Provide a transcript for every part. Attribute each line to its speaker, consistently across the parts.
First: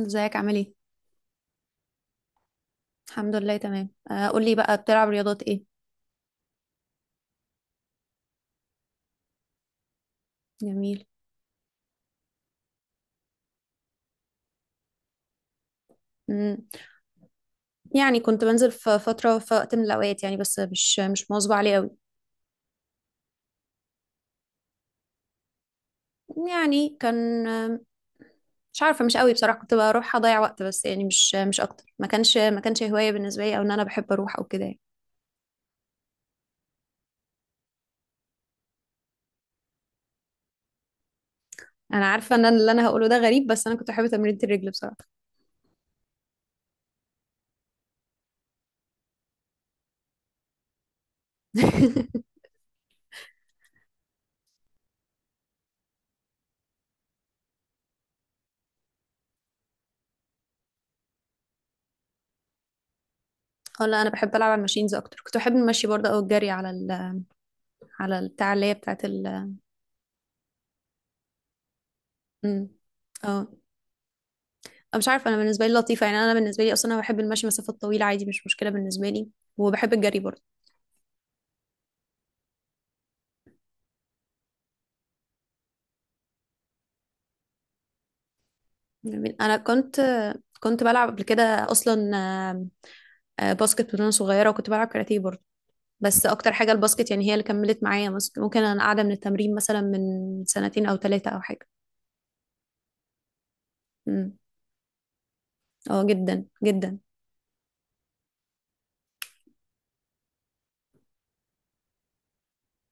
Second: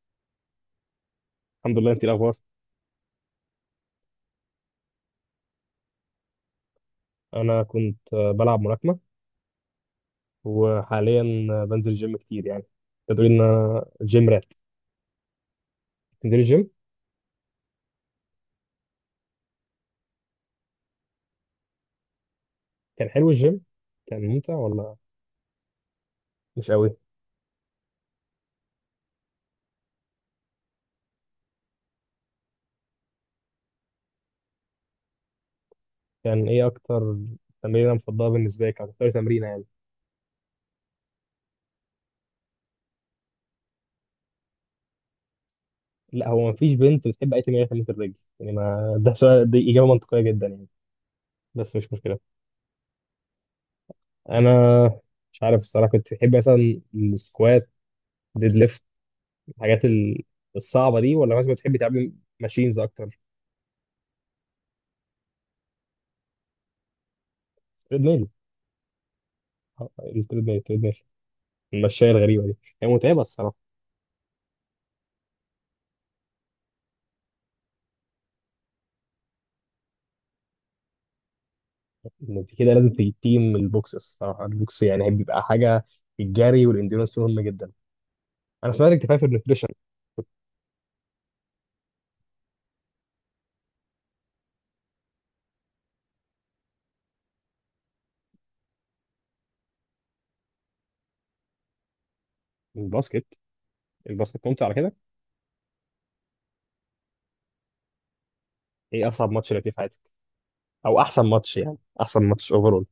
Speaker 1: ازيك عامل ايه؟
Speaker 2: الحمد لله. انت إيه الاخبار؟
Speaker 1: الحمد لله تمام. قولي بقى، بتلعب رياضات ايه؟
Speaker 2: انا كنت بلعب ملاكمه،
Speaker 1: جميل.
Speaker 2: وحاليا بنزل جيم كتير يعني. تقدر ان انا جيم رات؟ تنزلي
Speaker 1: مم.
Speaker 2: الجيم؟
Speaker 1: يعني كنت بنزل في فترة، في وقت من الأوقات يعني، بس مش مواظبة عليه قوي.
Speaker 2: كان حلو الجيم؟ كان ممتع ولا مش قوي؟
Speaker 1: يعني كان مش عارفة، مش قوي بصراحة، كنت بروح أضيع وقت بس، يعني مش أكتر. ما كانش هواية بالنسبة لي، أو إن أنا بحب أروح أو كده يعني.
Speaker 2: كان ايه اكتر تمرينه مفضله بالنسبه لك، او اكتر تمرينه يعني؟
Speaker 1: أنا عارفة إن أنا اللي أنا هقوله ده غريب، بس أنا كنت بحب تمرينة الرجل بصراحة.
Speaker 2: لا، هو مفيش بنت بتحب اي تمرينه تمرينه الرجل يعني، ما ده سؤال، دي اجابه منطقيه جدا يعني. بس مش مشكله. انا مش عارف الصراحه، كنت بتحب مثلا السكوات، ديد ليفت، الحاجات الصعبه دي، ولا مثلا بتحبي تعملي ماشينز اكتر؟
Speaker 1: اه، لا أنا بحب ألعب على الماشينز أكتر، كنت بحب المشي برضه أو الجري على ال، على
Speaker 2: تريدميل.
Speaker 1: البتاع اللي هي بتاعت ال.
Speaker 2: التريدميل، المشاية الغريبة دي.
Speaker 1: مم.
Speaker 2: هي متعبة
Speaker 1: أه.
Speaker 2: الصراحة.
Speaker 1: مش عارفه انا، بالنسبه لي لطيفه يعني، انا بالنسبه لي اصلا انا بحب المشي مسافات طويله عادي، مش مشكله بالنسبه لي، وبحب الجري برضه.
Speaker 2: انت كده لازم تيجي تيم البوكس الصراحة، البوكس يعني بيبقى حاجة، الجري والانديورنس مهم جدا. انا سمعت انك في
Speaker 1: يعني انا
Speaker 2: النيوتريشن.
Speaker 1: كنت، كنت بلعب قبل كده اصلا باسكت وانا صغيره، وكنت بلعب كاراتيه برضه. بس اكتر حاجه الباسكت، يعني هي اللي كملت معايا. ممكن انا قاعده من التمرين مثلا من 2 سنين او 3 او حاجه.
Speaker 2: الباسكت؟
Speaker 1: امم.
Speaker 2: الباسكت ممتع على كده؟
Speaker 1: اه جدا جدا.
Speaker 2: ايه اصعب ماتش لعبتيه في حياتك، او احسن ماتش يعني، احسن ماتش اوفرول؟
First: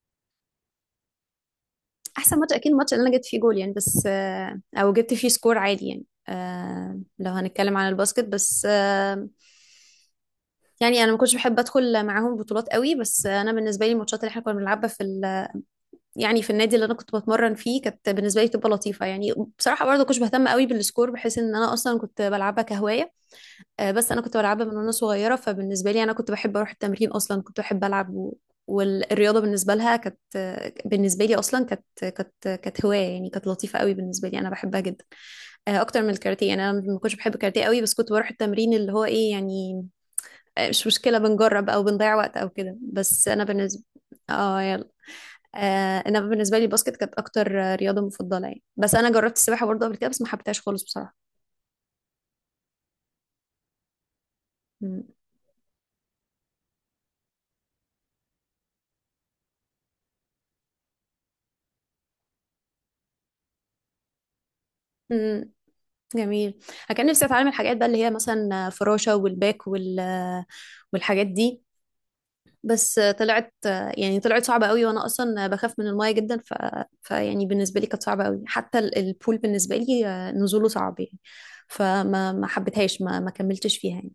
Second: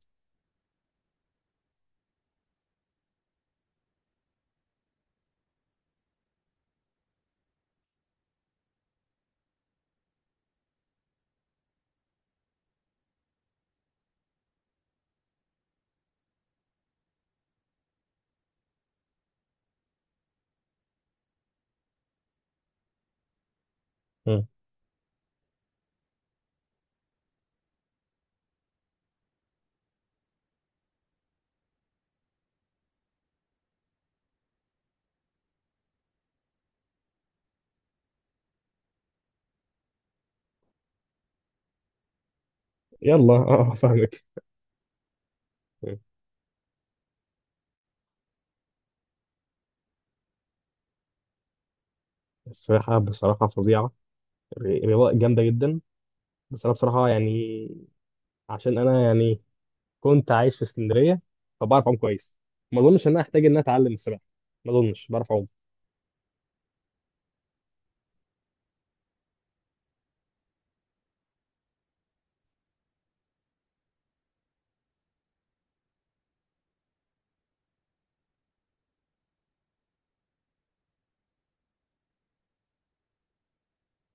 Speaker 1: احسن ماتش اكيد الماتش اللي انا جبت فيه جول يعني، بس او جبت فيه سكور عادي يعني. لو هنتكلم عن الباسكت بس. يعني انا ما كنتش بحب ادخل معاهم بطولات قوي، بس انا بالنسبه لي الماتشات اللي احنا كنا بنلعبها في ال... يعني في النادي اللي انا كنت بتمرن فيه، كانت بالنسبه لي تبقى لطيفه يعني، بصراحه برضه كنتش بهتم قوي بالسكور، بحيث ان انا اصلا كنت بلعبها كهوايه. بس انا كنت
Speaker 2: مم.
Speaker 1: بلعبها من وانا صغيره، فبالنسبه لي انا كنت بحب اروح التمرين اصلا، كنت بحب العب و... والرياضه بالنسبه لها كانت، بالنسبه لي اصلا كانت كانت هوايه يعني، كانت لطيفه قوي بالنسبه لي، انا بحبها جدا. اكتر من الكاراتيه، يعني انا ما كنتش بحب الكاراتيه قوي، بس كنت بروح التمرين اللي هو ايه يعني، مش مشكلة، بنجرب أو بنضيع وقت أو كده، بس
Speaker 2: يلا
Speaker 1: أنا
Speaker 2: اه
Speaker 1: بالنسبة.
Speaker 2: فاهمك.
Speaker 1: اه يلا.
Speaker 2: مم.
Speaker 1: أنا بالنسبة لي الباسكت كانت أكتر رياضة مفضلة يعني، بس أنا جربت السباحة برضه قبل كده، بس ما حبيتهاش خالص بصراحة.
Speaker 2: السباحة بصراحة فظيعة،
Speaker 1: مم.
Speaker 2: رياضة جامدة جدا. بس انا بصراحة يعني، عشان انا يعني كنت عايش في اسكندرية، فبعرف اعوم كويس. ما اظنش ان انا احتاج ان انا اتعلم السباحة، ما اظنش، بعرف اعوم.
Speaker 1: مم. جميل. أنا كان نفسي أتعلم الحاجات بقى اللي هي مثلا فراشة والباك وال والحاجات دي. بس آه، طلعت آه، يعني طلعت صعبة قوي، وأنا أصلا بخاف من الماية جدا، ف... فيعني بالنسبة لي كانت صعبة قوي، حتى البول بالنسبة لي نزوله صعب يعني. فما ما حبيتهاش، ما كملتش فيها يعني.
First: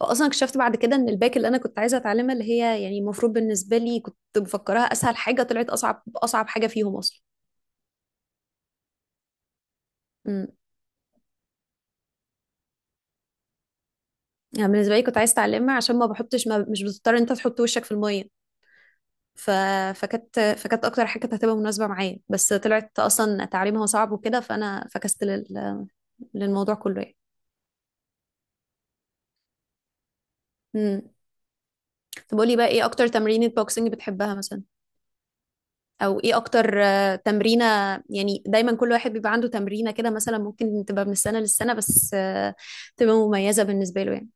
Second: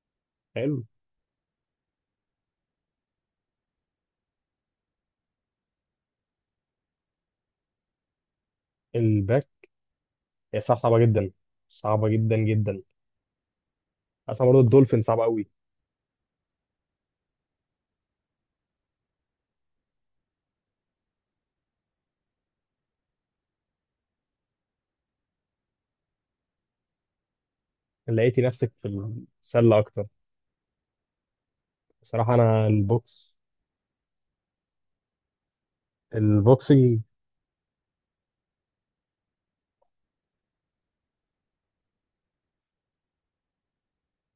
Speaker 1: اصلا اكتشفت بعد
Speaker 2: حلو.
Speaker 1: كده ان الباك اللي انا كنت عايزه اتعلمها، اللي هي يعني المفروض بالنسبه لي كنت مفكراها اسهل حاجه، طلعت اصعب حاجه فيهم اصلا.
Speaker 2: الباك
Speaker 1: امم.
Speaker 2: هي صعبة جدا، صعبة جدا جدا. اصلا برضه
Speaker 1: يعني بالنسبه
Speaker 2: الدولفين
Speaker 1: لي كنت
Speaker 2: صعب
Speaker 1: عايزه
Speaker 2: قوي.
Speaker 1: اتعلمها عشان ما مش بتضطر إن انت تحط وشك في الميه. ف... فكانت اكتر حاجه كانت هتبقى مناسبه معايا، بس طلعت اصلا تعليمها صعب وكده، فانا فكست لل... للموضوع كله يعني.
Speaker 2: لقيتي نفسك في السلة اكتر؟
Speaker 1: امم.
Speaker 2: بصراحة
Speaker 1: طب قولي
Speaker 2: انا
Speaker 1: بقى، ايه اكتر
Speaker 2: البوكس،
Speaker 1: تمرينة بوكسنج بتحبها مثلا، او ايه اكتر
Speaker 2: البوكسنج.
Speaker 1: تمرينة؟ يعني دايما كل واحد بيبقى عنده تمرينة كده مثلا، ممكن تبقى من السنة للسنة، بس تبقى مميزة بالنسبة له يعني.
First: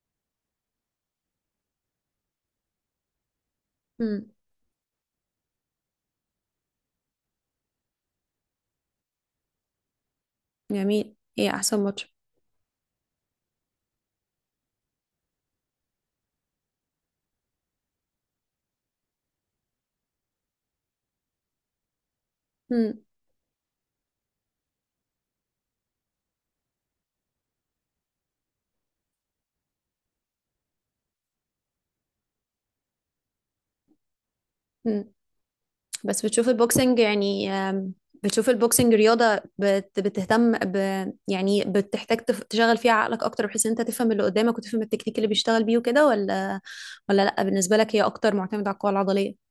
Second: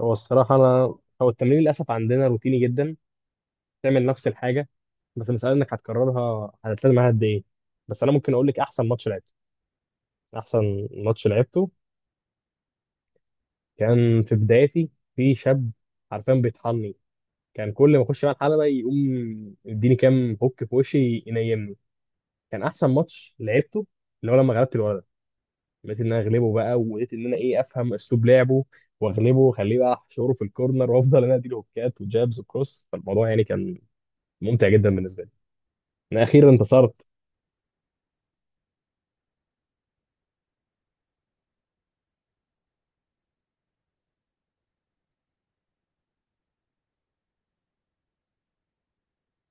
Speaker 2: هو الصراحة انا، هو التمرين للاسف عندنا روتيني جدا، تعمل نفس
Speaker 1: امم.
Speaker 2: الحاجة. بس المسألة انك هتكررها، هتلتزم معاها قد ايه. بس انا ممكن اقول لك احسن ماتش لعبته. احسن
Speaker 1: جميل،
Speaker 2: ماتش
Speaker 1: ايه
Speaker 2: لعبته
Speaker 1: احسن ماتش؟
Speaker 2: كان في بدايتي، في شاب حرفيا بيطحني، كان كل ما اخش بقى الحلبة يقوم يديني كام هوك في وشي ينيمني. كان احسن
Speaker 1: امم.
Speaker 2: ماتش لعبته اللي هو لما غلبت الولد، لقيت ان انا اغلبه بقى، ولقيت ان انا ايه، افهم اسلوب لعبه واغلبه واخليه بقى احشره في الكورنر، وافضل انا اديله هوكات وجابز وكروس، فالموضوع يعني كان ممتع جدا
Speaker 1: امم.
Speaker 2: بالنسبه لي. انا
Speaker 1: بس
Speaker 2: اخيرا
Speaker 1: بتشوف البوكسنج
Speaker 2: انتصرت.
Speaker 1: يعني بتشوف البوكسنج رياضة بتهتم ب، يعني بتحتاج تشغل فيها عقلك اكتر، بحيث ان انت تفهم اللي قدامك، وتفهم التكنيك اللي بيشتغل بيه وكده، ولا لا بالنسبة لك هي اكتر معتمدة على القوة العضلية؟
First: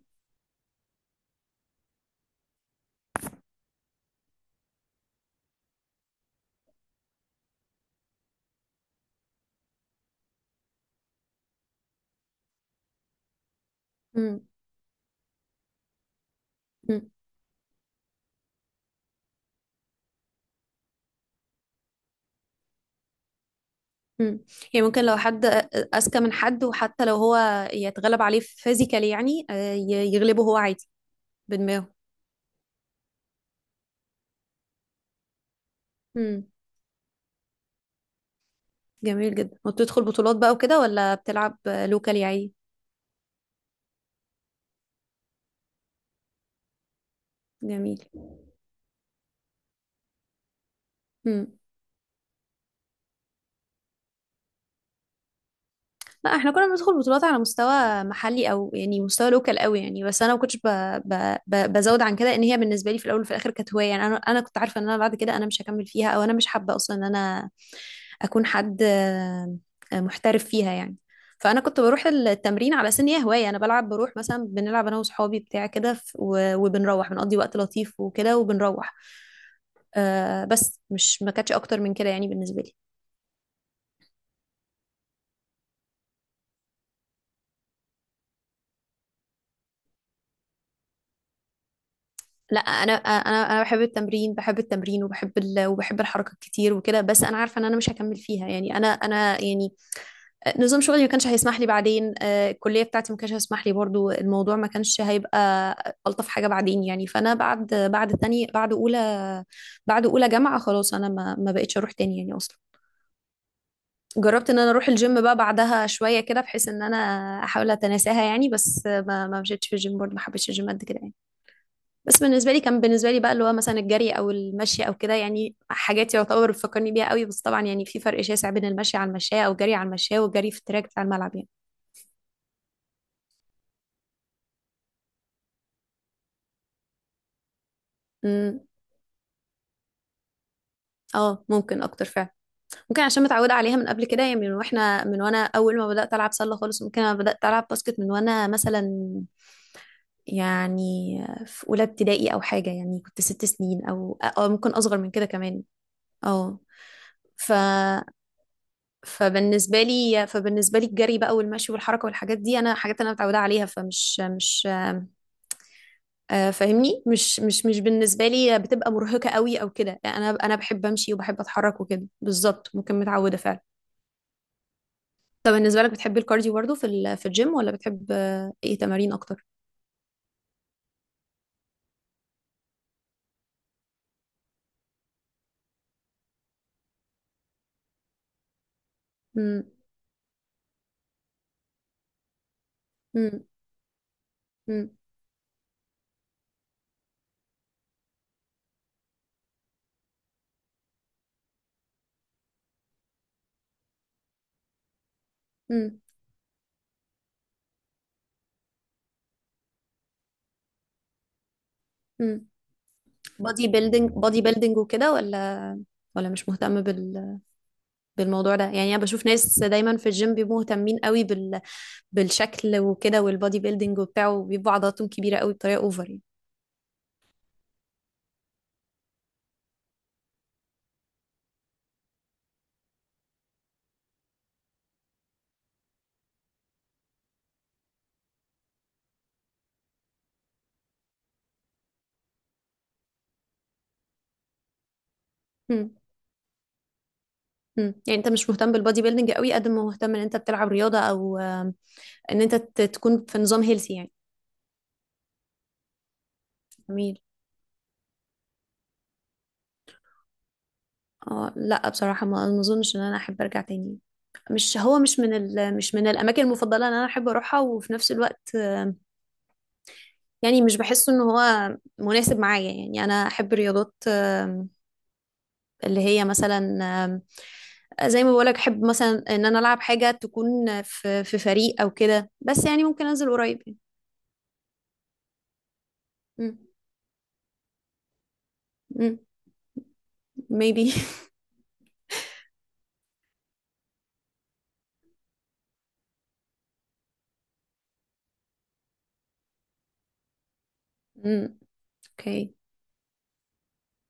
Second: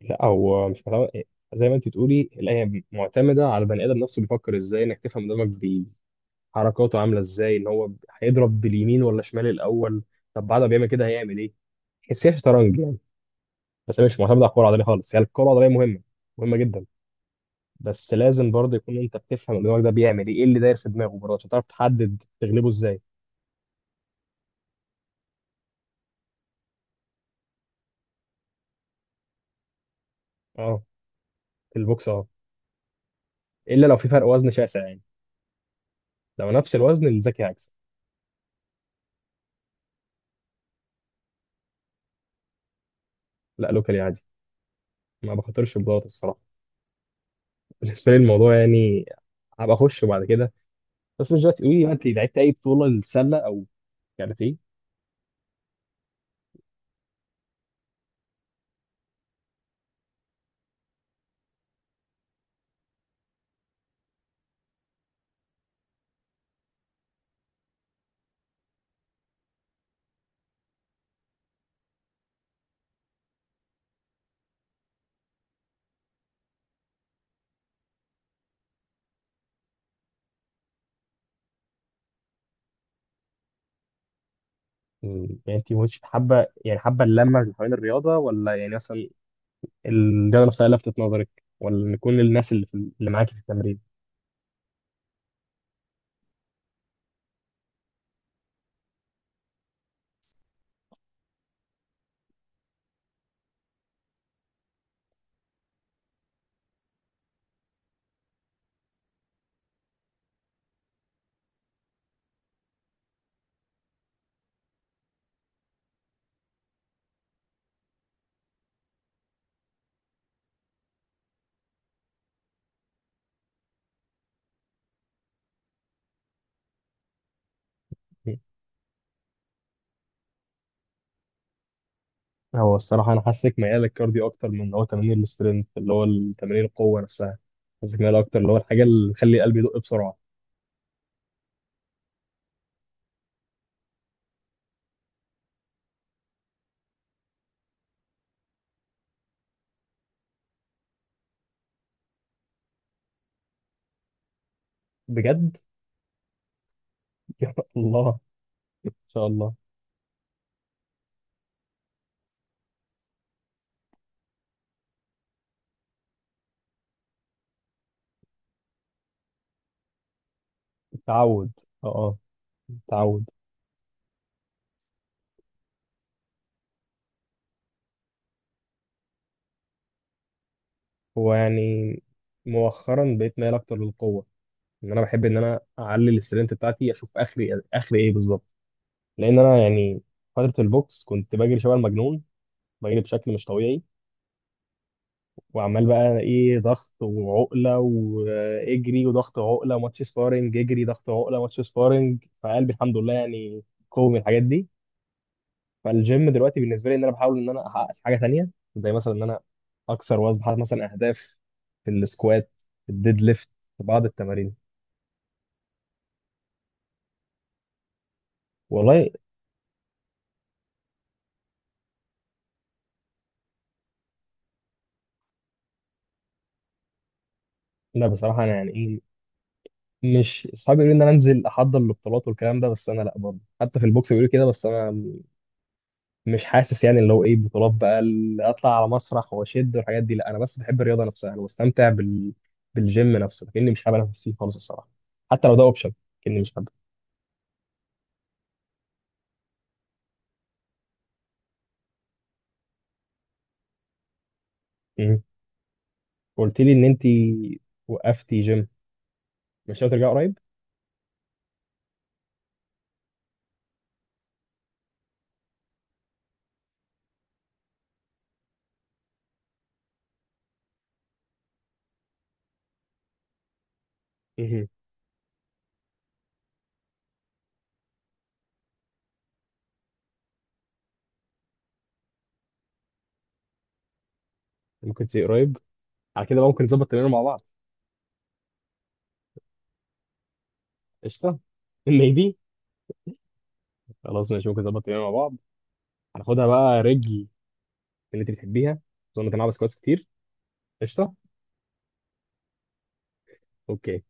Speaker 2: لا، هو مش متعود. زي ما انت تقولي الايه، معتمده على البني ادم نفسه بيفكر ازاي، انك تفهم قدامك حركاته عامله ازاي، ان هو هيضرب باليمين ولا شمال الاول، طب بعد ما بيعمل كده هيعمل ايه؟ تحسيها شطرنج يعني. بس هي مش معتمده على الكره العضليه خالص، هي يعني الكره العضليه مهمه، مهمه جدا.
Speaker 1: امم.
Speaker 2: بس لازم برضه يكون انت بتفهم الدماغ ده بيعمل ايه، ايه اللي داير في دماغه برضه، عشان تعرف تحدد تغلبه ازاي.
Speaker 1: مم. يعني ممكن لو حد أذكى من حد، وحتى لو هو يتغلب عليه فيزيكالي يعني، يغلبه هو
Speaker 2: اه،
Speaker 1: عادي
Speaker 2: في
Speaker 1: بدماغه.
Speaker 2: البوكس اه. الا لو في فرق وزن شاسع يعني.
Speaker 1: مم.
Speaker 2: لو نفس الوزن الذكي هيكسب.
Speaker 1: جميل جدا، وبتدخل بطولات بقى وكده، ولا بتلعب لوكالي عادي؟
Speaker 2: لا، لوكالي عادي. ما بخاطرش ببلاط الصراحه.
Speaker 1: جميل.
Speaker 2: بالنسبه لي الموضوع يعني، هبقى اخش بعد كده، بس مش
Speaker 1: مم.
Speaker 2: دلوقتي. قولي بقى، انت لعبت اي بطوله للسله او كاراتيه؟
Speaker 1: لا احنا كنا بندخل بطولات على مستوى محلي، او يعني مستوى لوكال قوي يعني، بس انا ما كنتش بزود عن كده، ان هي بالنسبه لي في الاول وفي الاخر كانت هوايه يعني. انا كنت عارفه ان انا بعد كده انا مش هكمل فيها، او انا مش حابه اصلا ان انا اكون حد محترف فيها يعني. فانا كنت بروح التمرين على سن هي هوايه، انا بلعب بروح مثلا، بنلعب انا وصحابي بتاع كده، وبنروح بنقضي وقت لطيف وكده، وبنروح بس مش، ما كانتش اكتر من كده يعني بالنسبه لي.
Speaker 2: مم. يعني انت مش حابه يعني، حابه اللمه اللي حوالين الرياضه، ولا يعني مثلا الرياضه نفسها لفتت نظرك، ولا نكون الناس
Speaker 1: لا
Speaker 2: اللي
Speaker 1: انا
Speaker 2: اللي معاكي في
Speaker 1: انا انا
Speaker 2: التمرين؟
Speaker 1: بحب التمرين، بحب التمرين وبحب ال... وبحب الحركه كتير وكده، بس انا عارفه ان انا مش هكمل فيها يعني. انا يعني، نظام شغلي ما كانش هيسمح لي بعدين، الكليه بتاعتي ما كانش هيسمح لي برضو، الموضوع ما كانش هيبقى الطف حاجه بعدين يعني. فانا بعد بعد تاني، بعد اولى، بعد اولى جامعه، خلاص انا ما بقتش اروح تاني يعني اصلا. جربت ان انا اروح الجيم بقى بعدها شويه كده، بحيث ان انا احاول اتناساها يعني، بس ما مشيتش في الجيم برضو، ما حبيتش الجيم قد كده يعني. بس بالنسبه لي كان، بالنسبه لي بقى اللي هو مثلا الجري او المشي او كده يعني، حاجات يعتبر بتفكرني بيها قوي. بس طبعا يعني في فرق شاسع بين المشي على المشاية، او الجري على المشاية، والجري في التراك بتاع الملعب يعني.
Speaker 2: هو الصراحة أنا حاسك ميال للكارديو أكتر من اللي هو تمارين السترينث، اللي هو تمارين القوة نفسها. حاسك ميال أكتر اللي هو
Speaker 1: امم.
Speaker 2: الحاجة اللي تخلي القلب يدق بسرعة.
Speaker 1: اه ممكن اكتر فعلا، ممكن عشان متعوده عليها من قبل كده يعني، من واحنا، من وانا اول ما بدات العب سله خالص، ممكن انا بدات العب باسكت من وانا مثلا يعني في اولى ابتدائي او حاجه يعني، كنت 6 سنين او أو ممكن اصغر من كده
Speaker 2: بجد.
Speaker 1: كمان. اه. ف
Speaker 2: يا الله، إن شاء الله.
Speaker 1: فبالنسبه لي فبالنسبه لي الجري بقى والمشي والحركه والحاجات دي، انا حاجات انا متعوده عليها، فمش مش فاهمني، مش بالنسبه لي بتبقى مرهقه قوي او كده، انا بحب امشي وبحب
Speaker 2: التعود،
Speaker 1: اتحرك
Speaker 2: أه
Speaker 1: وكده،
Speaker 2: أه،
Speaker 1: بالظبط ممكن
Speaker 2: التعود.
Speaker 1: متعوده فعلا. طب بالنسبه لك بتحب الكارديو برضه في في الجيم، ولا بتحب ايه تمارين اكتر؟
Speaker 2: هو يعني مؤخرا بقيت ميال أكتر للقوة، إن أنا بحب إن أنا أعلي السترينث بتاعتي، أشوف آخري آخري إيه بالظبط. لأن أنا
Speaker 1: امم.
Speaker 2: يعني فترة البوكس كنت بجري شبه المجنون، بجري بشكل مش
Speaker 1: امم.
Speaker 2: طبيعي، وعمال بقى ايه، ضغط وعقله واجري، وضغط عقله ماتش سبارنج، اجري ضغط عقله ماتش سبارنج، فقلبي الحمد لله يعني قوي من الحاجات دي.
Speaker 1: امم.
Speaker 2: فالجيم دلوقتي بالنسبه لي ان انا بحاول ان انا احقق في حاجه تانيه، زي مثلا ان انا اكسر وزن، حاطط مثلا اهداف في
Speaker 1: امم.
Speaker 2: السكوات، في الديد ليفت،
Speaker 1: بودي
Speaker 2: في بعض
Speaker 1: بيلدينج، بودي
Speaker 2: التمارين.
Speaker 1: بيلدينج وكده ولا، ولا مش مهتم بال، بالموضوع ده يعني؟ انا
Speaker 2: والله
Speaker 1: بشوف ناس دايما في الجيم بيبقوا مهتمين قوي بالشكل وكده، والبودي بيلدينج وبتاعه، وبيبقوا عضلاتهم كبيره قوي بطريقه اوفر يعني.
Speaker 2: لا بصراحه، انا يعني ايه، مش صعب يقولوا ان انا انزل احضر البطولات والكلام ده، بس انا لا، برضه حتى في البوكس بيقولوا كده، بس انا مش حاسس يعني اللي هو ايه، بطولات بقى اللي اطلع على مسرح واشد والحاجات دي، لا انا بس بحب الرياضه نفسها، انا بستمتع بالجيم نفسه، لكني مش حابب انافس فيه خالص الصراحه. حتى لو ده
Speaker 1: مم.
Speaker 2: اوبشن، لكني مش حابب.
Speaker 1: مم. يعني انت مش مهتم بالبودي بيلدينج قوي، قد ما مهتم ان انت بتلعب رياضه، او ان انت تكون في نظام هيلثي يعني.
Speaker 2: مم. قلت لي ان انت
Speaker 1: جميل.
Speaker 2: وقفتي جيم، مش ناوي ترجعي قريب؟
Speaker 1: اه لا بصراحه، ما اظنش ان انا احب ارجع تاني. مش، هو مش من ال... مش من الاماكن المفضله ان انا احب اروحها، وفي نفس الوقت يعني مش بحس ان هو مناسب معايا يعني. انا احب رياضات
Speaker 2: مهم.
Speaker 1: اللي هي مثلا آم، زي ما بقولك، احب مثلا ان انا العب حاجه تكون في في فريق او كده، بس يعني ممكن انزل قريب يعني.
Speaker 2: ممكن تيجي قريب، على كده بقى
Speaker 1: مم.
Speaker 2: ممكن نظبط تمرين مع بعض.
Speaker 1: مم. maybe.
Speaker 2: قشطه. ميبي. خلاص ماشي، ممكن نظبط تمرين مع بعض. هناخدها بقى رجل، اللي انت بتحبيها. اظن انت بسكواتس كتير. قشطه.
Speaker 1: مم. okay.
Speaker 2: اوكي.